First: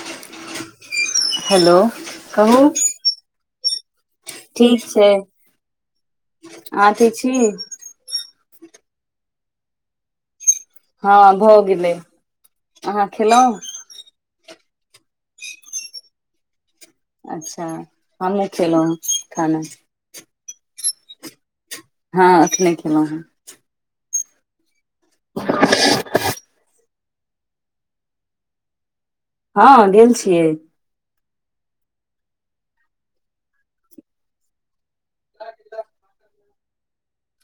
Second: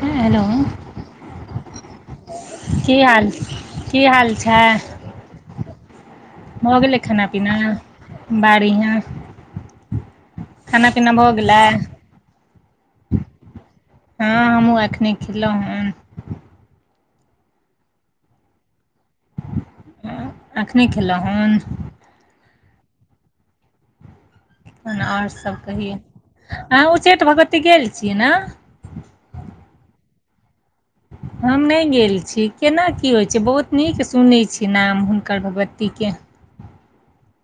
हा hello hello की हाल की हाल छै ठिक छै भऽ अहाँ गेलै ठीक खाना छी पीना बाड़ इ यहाँ हँ भऽ गेलै आहाँ खेलौ हाँ हमहूँ एखने खलहुँ हे अच्छा हम न खेलहुँ हँ खाना एखने खेलहुँ हन हँ एखने केलहुँ हेँ और सब कहियौ अहाँ उच्चैठ भगवती गेल छियै ने हँ गेल छियै हम नै गेल छी केना की होइत छै बहुत नीक सुनैत छी नाम हुनकर भगवतीके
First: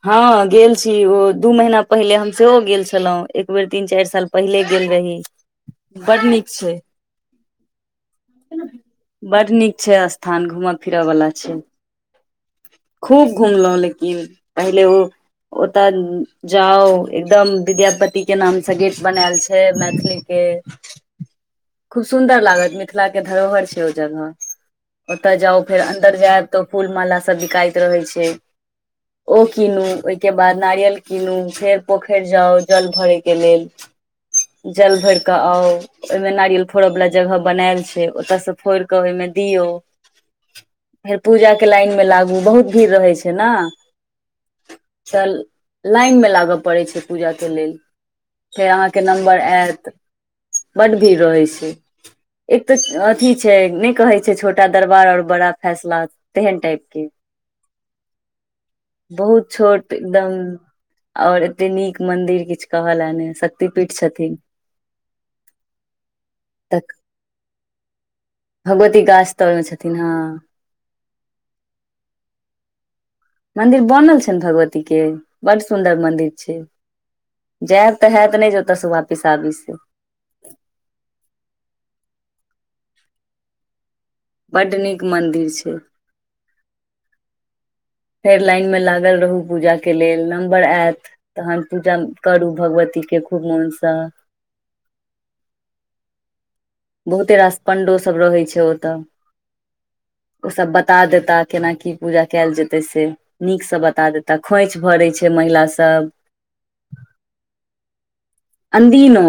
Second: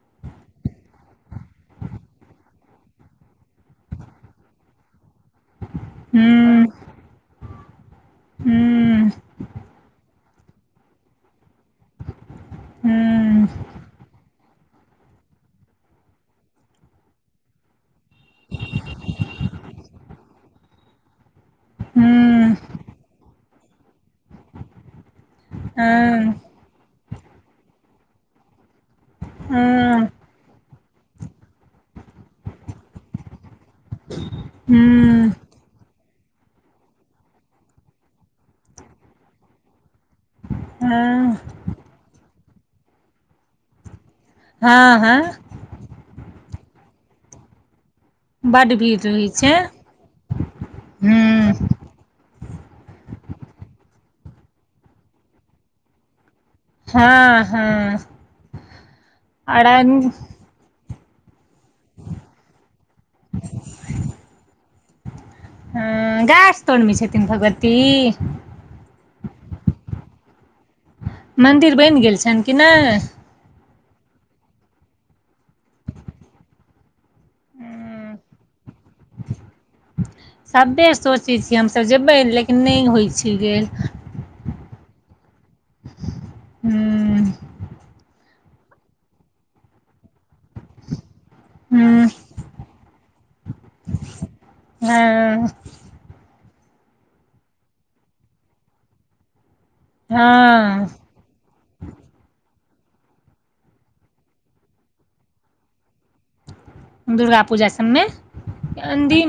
हँ गेल छी ओ दू महीना पहिले हम सेहो गेल छलहुँ एक बेर तीन चाइर साल पहिले गेल रही बड नीक हूँ छै हूँ बड नीक छै स्थान घूमऽ फिरऽ बला छै खूब हूँ घुमलौ लेकिन पहिले ओ ओतऽ जाउ एकदम विद्यापति के नाम से गेट बनायल छै मैथली के [inaudible] खूब सुन्दर हूँ लागत मिथिला के धरोहर छै ओ जगह ओतय जाउ हँ फेर अन्दर हँ जेब तऽ फूल माला सब बिकाईत रहे छै ओ कीनू के बाद नारियल कीनू फेर पोखर जाउ जल भरे के लेल जल भरि हूँ कऽ आउ ओहिमे नारियल फोड़यवला जगह बनायल छै ओतयसँ फोड़ि कऽ ओहिमे दियौ फेर हँ पूजा के लाइन मे लागू बहुत भीड़ रहैत छै ने हँ हँ त लाइन मे लागऽ पड़ै छै पूजाक के लेल फेर बड्ड अहाँ भीड़ के रहै नम्बर छै आयत बड्ड भीड़ रहै हूँ छै एक तऽ अथी छै नहि कहै छै छोटा दरबार ओर बड़ा फैसला तेहन टाइप के हँ हँ बहुत अरन छोट एकदम और एते नीक मंदिर किछु कहल ने शक्ति पीठ छथिन ह गायछ तोड़ तऽ मे छथिन भगवती भगवती गाछ तर में छथिन हँ मन्दिर बनि गेल छैन की नै मंदिर बनल छन भगवती के बड सुदर मंदिर छै जेतऽ है तऽ नहि जता स वापिस आबि से सभे सोचै छियै हमसभ जेबै लेकिन नहि होइ छै गेल बड़ नीक मंदिर छै हू फेर लाइन मे लागल रहू पूजा के लेल नम्बर आयत तखन पूजा हूँ करू भगवतीके खूब मोनसँ हँ बहुते रास पंण्डो सब रहै छै ओतऽ ओ सब हँ बता देता केना की पूजा कयल जेते से नीक स बता देता खोंइछ भरे छै महिला सब दुर्गा पूजा सब मे अदिनो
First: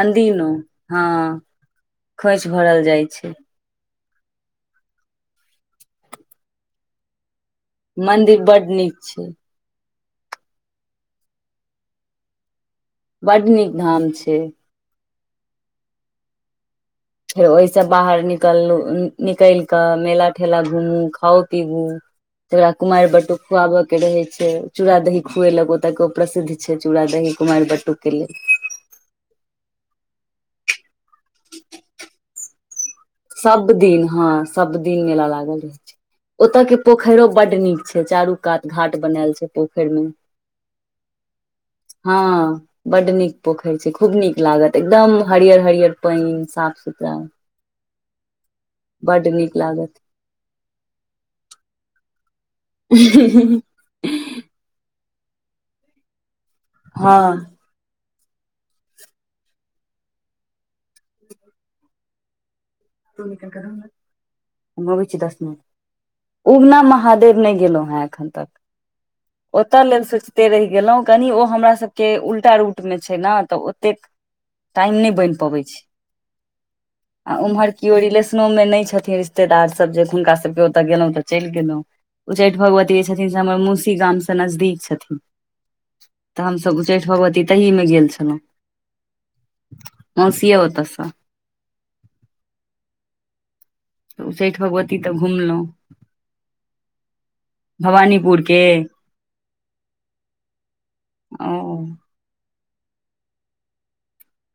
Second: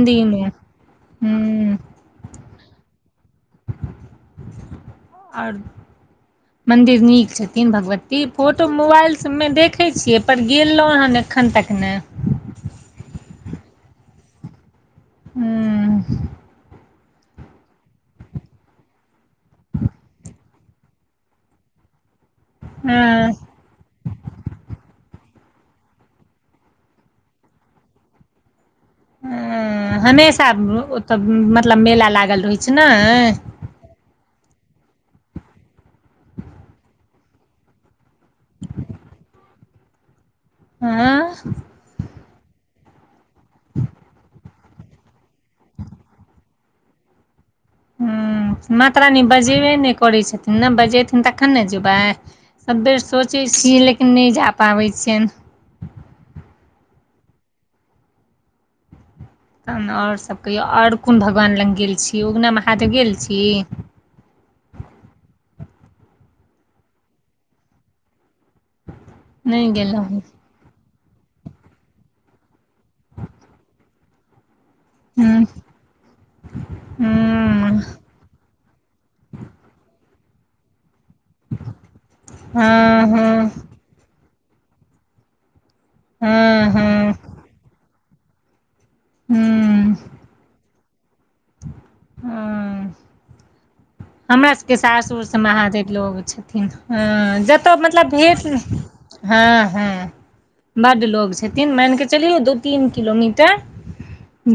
अनदिनो हँ हूँ खोंइछ भरल जाइ छै आओर मन्दिर नीक छथिन भगवती मंदिर फोटो बड नीक मोबाइल छै सब में देख देखै छियै पर गेलौं हन एखन तक नहि बड नीक धाम छै ह्म फेर ओहिस बाहर निकलौनिकलि क मेला ठेला घूमू खाउ पिबू जहिया कुमारि हँ बटूक खुआबय के रहे छै चूड़ा दही खुएलक ओतय के प्रसिद्ध छै चूड़ा दही कुमारि बटूक के लेल ह हमेशा ओतऽ मतलब मेला लागल रहै छै नाय सब दिन हँ सब दिन मेला लागल रहै छै ओतय के पोखरियो बड नीक छै चारू कात घाट बनाएल छै पोखरि मे आँ हँ बड्ड नीक पोखरि छै खूब नीक लागत एकदम हरियर हरियर पानि साफ सुथरा ह माता रानी बड्ड नीक बजेबे लागत नहि करै छथिन ने बजेथिन तखन ने जेबै सभ बेर सोचै छियै लेकिन नहि जा पाबै छियनि हँ तहन आओर गंसब कहियो आओर कोन भगवान लग गेल छियै उगना महा [unintelligible] हम अबै छी दस मिनट उगना महादेव नहि गेलौ हे एखन तक नै ओतऽ गेलौं लेल हूँ सोचते रहि गेलौ कनि ओ हमरा सभके उल्टा रूटमे छै ने तऽ ओतेक टाइम नहि बन हूँ पबै छै आ ओम्हर केओ रिलेशनो में नहि छथिन रिश्तेदार सब जे हुनका सब के ओतए गेलों त चलि गेलहुँ उच्चैठ हँ भगवती जे छथिन हँ से हमर मौसी गामसँ नजदीक छथिन त हँ हमसभ हँ उच्चैठ भगवती तहीमे गेल छलौ हूँ मौसी य ओते सँ हँ तऽ हमरा उच्चैठ सबके भगवती तऽ सासुर से घुमलहुँ महादेव लोग छथिन अ जतय मतलब भवानीपुर भेट के हँ हँ बड लोग ओ छथिन मैन के चलियौ दू तीन किलोमीटर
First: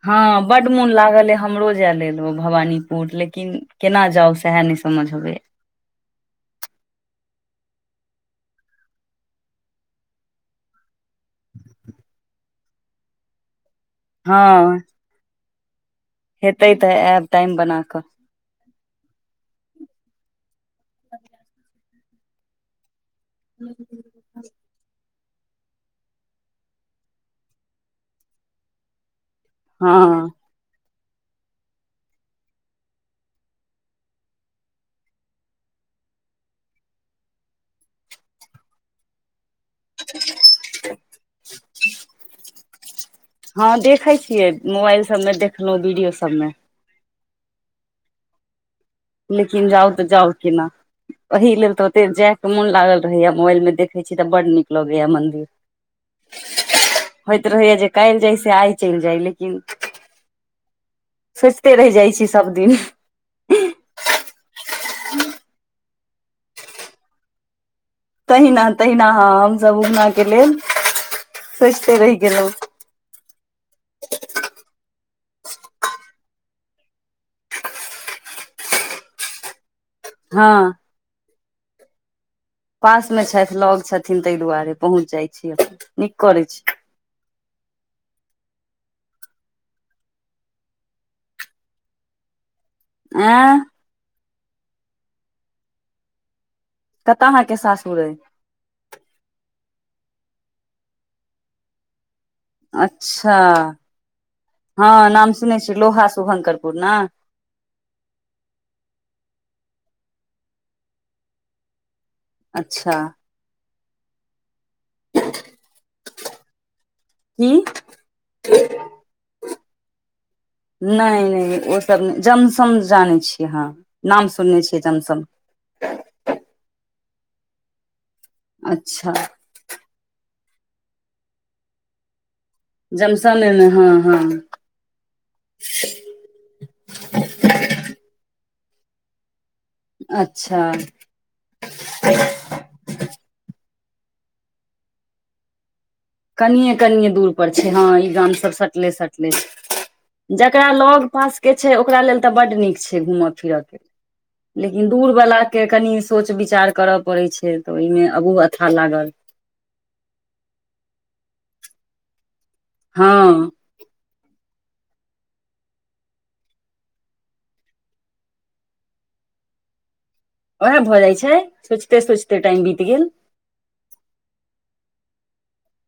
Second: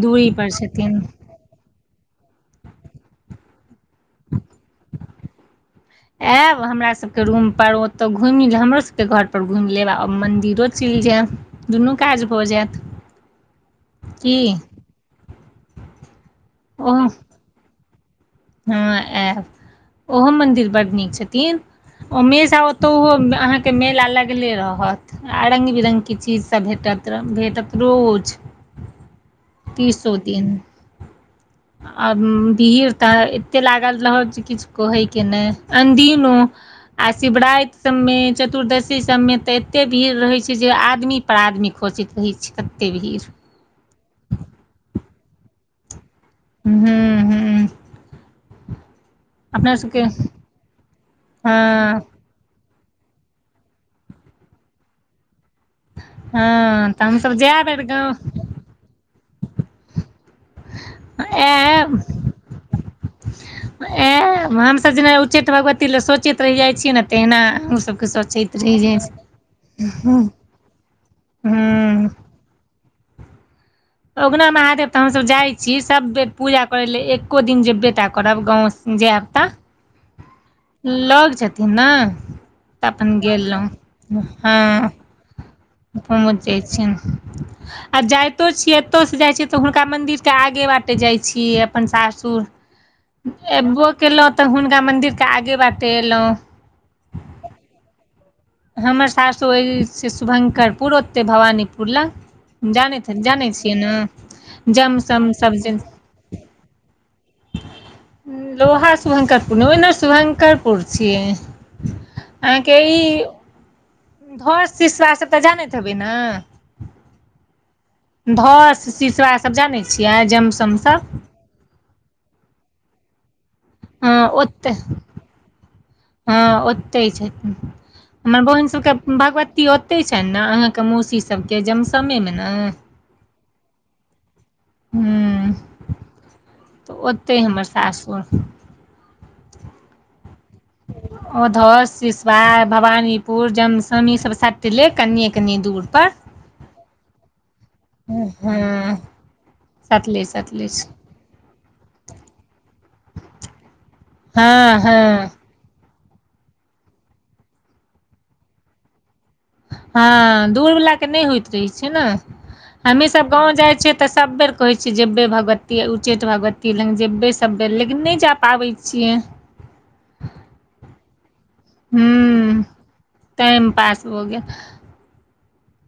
दूरी हँ पर बड मोन छथिन लागल ए हमरो जाय लेल ओ भवानीपुर लेकिन केना जाउ सएह नहि समझ अबैया आयब हमरा सबके रूम पर ओतौ घुमि ले हमरो सबके घर पर घुमि लेब आ मंदिरो चल जायब दुनू काज भऽ जायत की हँ हेतै तऽ ओहो आयब टाइम बना कऽ हँ आयब ओहो मन्दिर बड्ड नीक छथिन ओ हमेशा ओतहु अहाँके मेला लगले रहत आ रङ्ग बिरङ्गके चीजसभ भेटत रह भेटत रोज तीस सए हँ तीन ओर भीड़ त एते लागल रहत जे किछु कहयके नहि अनदिनो आ शिवरात सबमे चतुर्दशी सबमे त कतेक भीड़ रहै छै जे आदमी पर आदमी खोजैत रहै छै कतेक भीड़ हँ देखैत छियै मोबाइल सबमे देखलहुँ वीडियो सबमे हू हू लेकिन जाउ सबके तऽ जाउ केना ओहि लेल तऽ ओते हँ जाय मोन लागल रहैया मोबाइल मे देखै छी तऽ बड नीक लगैया मंदिर हँ तऽ हमसब होईत जायब रहिय बेर जे काल्ह गाँव जाइस आय चलि जाइ लेकिन सोचिते रहि जाइ छी सब दिन एं हमसभ जेना उच्चैठ भगवती लए सोचैत रहि जाइ छियै ने तहिना ओसभ सोचैत तहिना रहि जा तहिना हँ हमसभ उगना के लेल ह सोचिते रहि गेलहुँ उगना महादेव तऽ हमसभ जाइ छी सभ बेर पूजा करय ले एक्को दिन जे बेटा करब गाँव जायब तऽ [inaudible] हँ लग छथिन ने तऽ पास अपन मे छैथ लग छथिन गेलहुँ तहि दुआरे हँ बहूत जाइ छी अपन [unintelligible] आ जाइतो छियै एतयसँ जाइत छियै तऽ हुनका मन्दिरके आगे बाटे जाइत छियै अपन सासुर आँ अयबो केलहुँ तऽ हुनका मंन्दिरके आगे बाटे एलहुँ कतऽ अहाँके सासुर अइ हमर साससो अ से शुभं्करपुर ओतेक भवानीपुर लग जानै अच्छा जानै छियै ने जम हँ सम नाम सुनै सबजे छी लोहा शुभंकरपुर ने [unintelligible] लोहा ओहिना शुभङ्करपुर छियै [unintelligible] अहाँके अच्छा ई धर सिसरा सब तऽ जानैत हेबै ने की धस शिसरा सभ जानै छियै जमसमसभ नहि ओ सब जमसम जानै छियै हँ हँ नाम सुनने ओते छियै जमसम हँ ओते छथि हमर बहिन सबके अच्छा भगवत भगवती ओतहि छन ने अहाँके मौसी सबके जमसमे मे न जमसन ने हँ हँ ह तऽ ओतेह हमर सासुर अच्छा ओधो सिसव भवानीपुर जमसम ईसभ सटले कनिये कनिये दूर पर कनिये कनि दूर पर छै हँ ई गाम सभ सटले हँ सटले सटले सटले जकरा छै लग पास के छै ओकरा लेल तऽ बड्ड नीक छै घूमय फिरय के हँ लेकिन हँ दूर वला के कनी सोच विचार करऽ पड़े छै तऽ ओहिमे अगू अच्छा लागल हँ दूर वला के नहि होइत रहे छै ने हमही हँ सब गाँंव जाइ छियै तऽ सब बेेर कहै छियै जेबै भगवती उच्चैठ भगवती लग जेबै सब बेर लेकिन नहि जा पाबै छियै ओएह भ जाइ छै सोचते सोचिते हूँ टाइम बीत गेल टाइम पास भ गेल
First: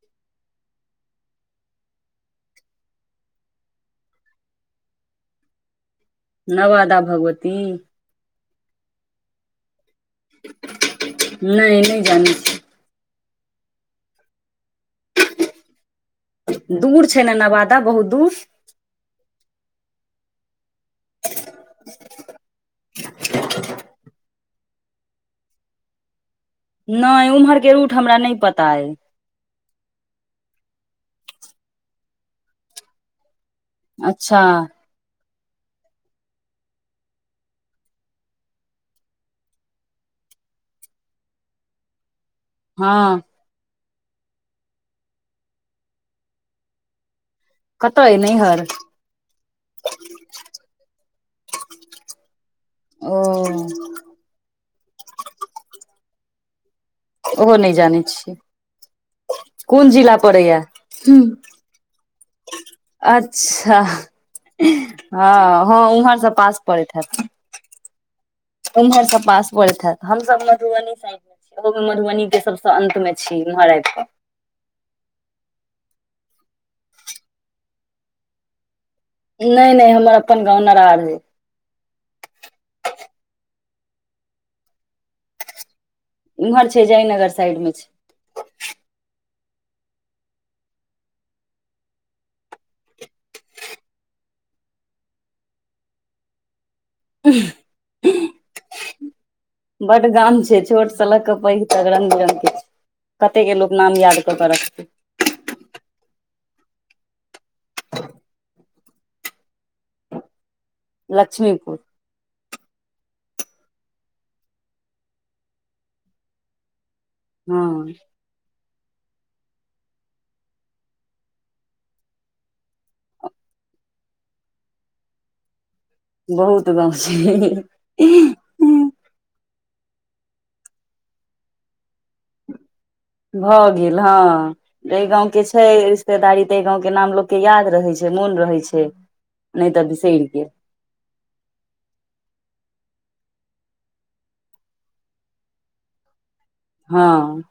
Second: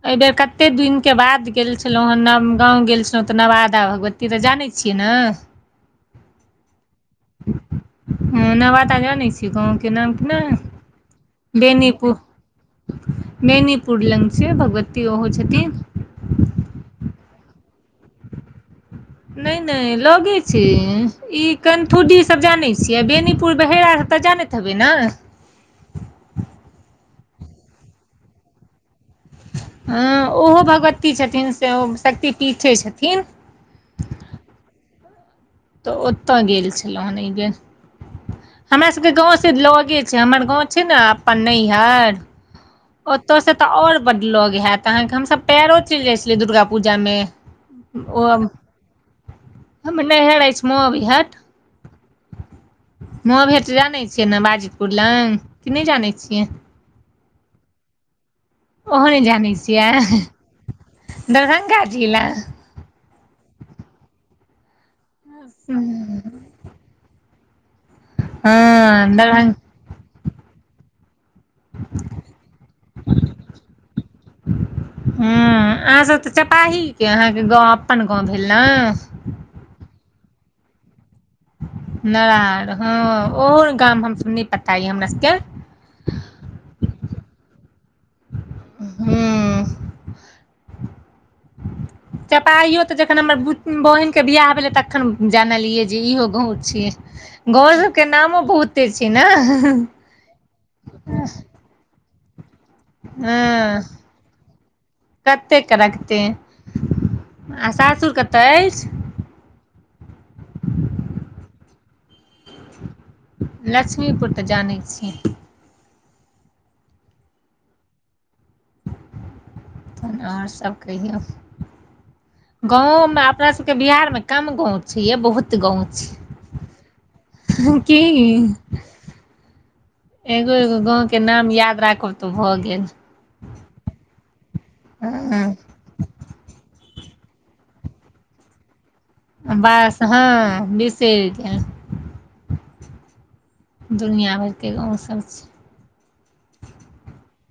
एहि बेर कते दिनके बाद गेल छलहुँ हेँ नव गाँव गेल छलहुँ तऽ नवादा भगवती की त जानै छियै ने नवादा भगवती ह नवादा जानै छिय गाँव के नाम कि नै नहि नहि जानै छी मैनी पुर लंग छै भगवती ओहो छथि दूर छै ने नवादा बहुत दूर नहि नहि लगे छै ई कंठूडी सब जानै छियै बेनीपुर बहेरा तऽ जानैत त हेबई न नहि ओम्हरके रूट हमरा नहि पता अइ हँ ओहो भगवती छथिन सेहो शक्ति पीठे छथिन अच्छा तऽ ओतय गेल छलहुँ हन एहि बेर हमरा सबके गाँव से लैग छै हमर गाँव छै ने अपन नैहर हँ ओतय से तऽ और बड्ड ल‌ग हैयत अहाँके हमसभ पैरो चलि जाइ छलियै दुर्गा पूजामे कतऽ अइ ओ नैहर हम नैहर अछि मोविहाट [inaudible] ओ माँभेट जानै छियै न बाजीपुर लग कि नहि जानै छियै ओहो नहि जानै छियै ओहो नहि जानैत कोन जिला पड़ैया छियै दरभंगा जिला अच्छा हँ हँ उम्हर स पास पड़ैत हैत उम्हर स दरभंगा पासपरैत हैत हमसभ मधुबनी साइड मे ओहोमे मधुबनी के सबसँ अंत मे छी इम्हर आबि क ह अहाँसभ तऽ चपाहीके अहाँके गाँव अपन गाँव भेल ने नहि नहि हमर अपन गाँंव नारार भेल नारार हँ ओहो गाम हमस नै पता य हमरा सबके इम्हर छै जयनगर साइड मे छै हुं चपाहियो तऽ जखन हमर बहिनके बियाह भेलै तखन जानलियै जे इहो गाँव छै गाँव सभके नामो बहुते छै न बड गाम छै छोट से लऽ के पैघ तक रंग बिरंग के छै कते के लोक हँ नाम याद कऽ के रखतै कतेक के रखतै आ सासुर कतऽ अछि लक्ष्मीपुर लक्ष्मीपुर तऽ जानै छियै हँ तहन आओर सभ कहियौ गाँंव मे अपना सबके बिहार मे कम गाँंव छै ये बहुत गाँंव छै बहुत गाम की छै एगो एगो गाँवके नाम याद राखब तऽ भऽ गेल भऽ गेल हँ एहि गाँवके हँ छै रिश्तेदारी तै गाँव के नाम लोक के याद रहै छै मोन रहै छै नहि तऽ बस बिसरि गेल हँ बीसैर जाएब दुनिया भरिक गांवसभ छै हँ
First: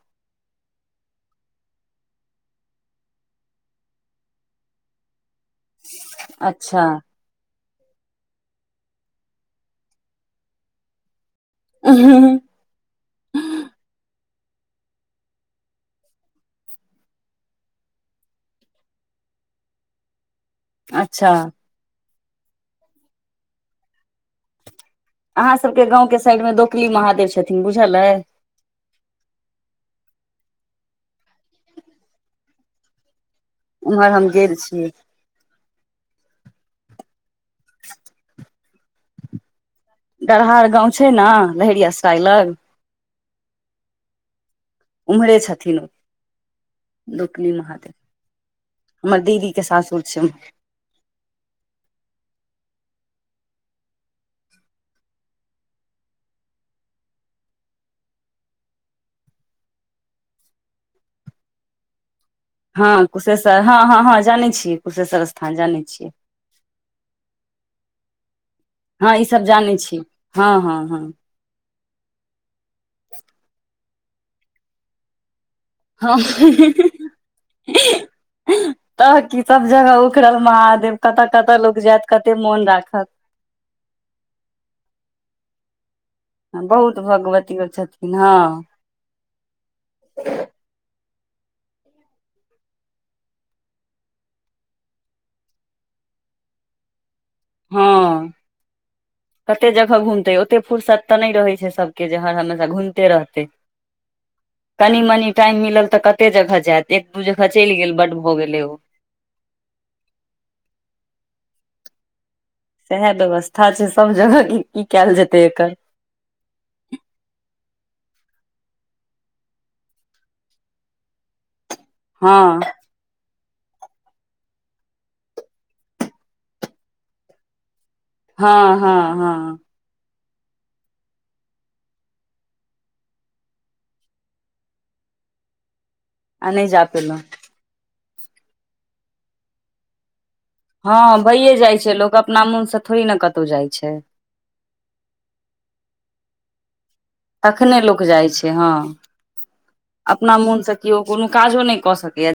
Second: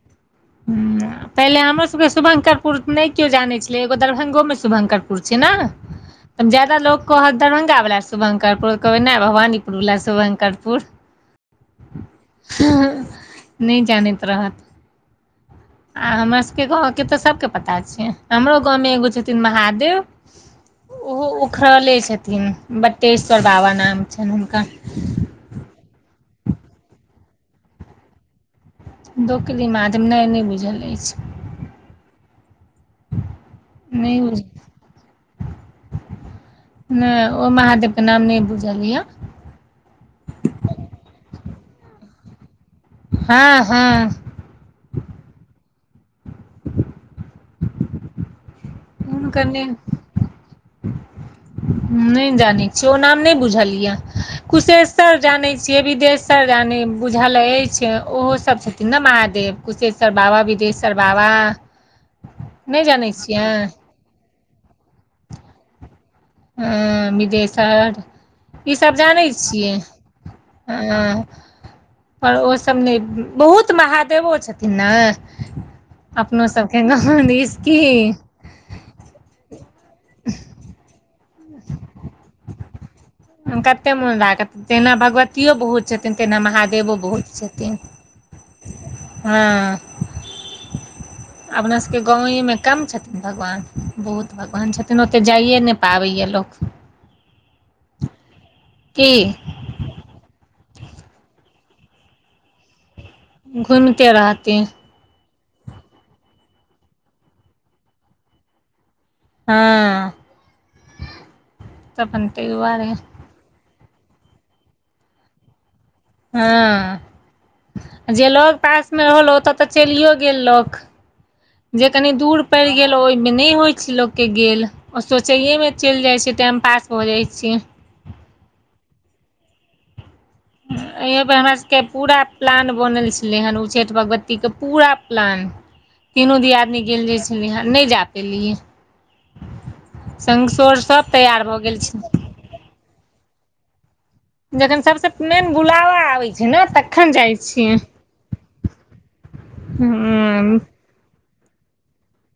हूं पहिले हमरोसभके शुभंकरपुर नहि केओ जानै छलै एगो दरभंगोमे शुभङंकरपुर छै ने त ज्यदा अच्छा लोक कहत दरभंगा वला शुभंकरपुर कहबै नहि भवानीपुर वला शुभंकरपुर अहं हं नहि जानैत रहत आ हमर सभके गाँवके तऽ सभके पता छै हमरो गाँवमे एगो छथिन महादेव अच्छा खरले छथिन बट्टेश्वर बाबा नाम छनि हुनकर अहाँ सबके गाँंव के साइड मे दोकली महादेव छथिन बुझल अय दोकली मादेम नहि नहि बुझल अछि उम्हर नहि हम बुझल गेल छियै नहि ओ महादेव के नाम नहि बुझल य दरहार गाँव छै ने लहेरिया सराइ लग हँ हँ उम्हरे छथिन दोकली महादेव हमर हुनकर दीदी के नहि सासुर छै उम्हर [inaudible] नहि जानै छियै ओ नाम नहि बुझल यै कुशेश्वर जानै छियै विदेश सर जानै बुझल अछि ओहो सब छथिन न महादेव कुशेश्वर बाबा विदेश् सर बाबा नहि हँ जानै छियै कुशेश्वर हँ हँ हँ जानै छियै कुशेश्वर स्थान जानै छियै ह बिदेशर ईसभ हँ ई जानैत सब जानै छियै छी हँ हँ हँ हं पर ओसभ नहि बहुत महादेवो छथिन ने अपनो सबके हँ गाँव दिस की तऽ की सब जगह उखड़ल महादेव कतऽ कतऽ लोक जायत कते मोन राखत कते मोन लागत तहिना भगवतियो बहुत छथिन तहिना महादेवो बहुत छथिन हँ [inaudible] अपना सबके गाँवे मे कम छथिन भगवान बहुत भगवान छथिन ओते जाइए नहि पाबैया लोक लोक हँ की कते जगह घूमते ओते फुर्सत ते नहि रहे छै सबके जे हर हमेशा घूमते रहतै घुमिते रहथिन कनि मनी टाइम मिलल तऽ कते जगह जायत एक दू जगह चलि गेल बड्ड भऽ गेलै ओ हँ तऽ [unintelligible] अपन तैयो बात सएह व्यवस्था छै सब जगह की कयल जेतै एकर हँ जे लग पासमे रहल ओतऽ तऽ चलियो गेल लोक जे कनी हँ दूर पैड़ गेल ओहिमे नहि होइ छै लोक के गेल सोचैेये मे चलि जाइ छै टाइम पास भऽ जाइ छै हँ हँ हँ यहे पर हमरा सबके पूरा प्लान बनल छलै हँ उच्चैठ भगवतीके पूरा प्लान तीनो आ नहि दियादनी जा पेलहुँ गेलीयै छलिहे नहि जा पेलियै संगसोर सभ हँ तैयार भइए भऽ जाइ गेल लोक छै अपना मन से थोड़ी ने कतौ जाइ छै जखन सबसँ मेन बुलावा आबै छै ने तख तखने लोक जाइ छै हँ अपना हूँ मोन से केओ कोनो काजो नहि कऽ सकैया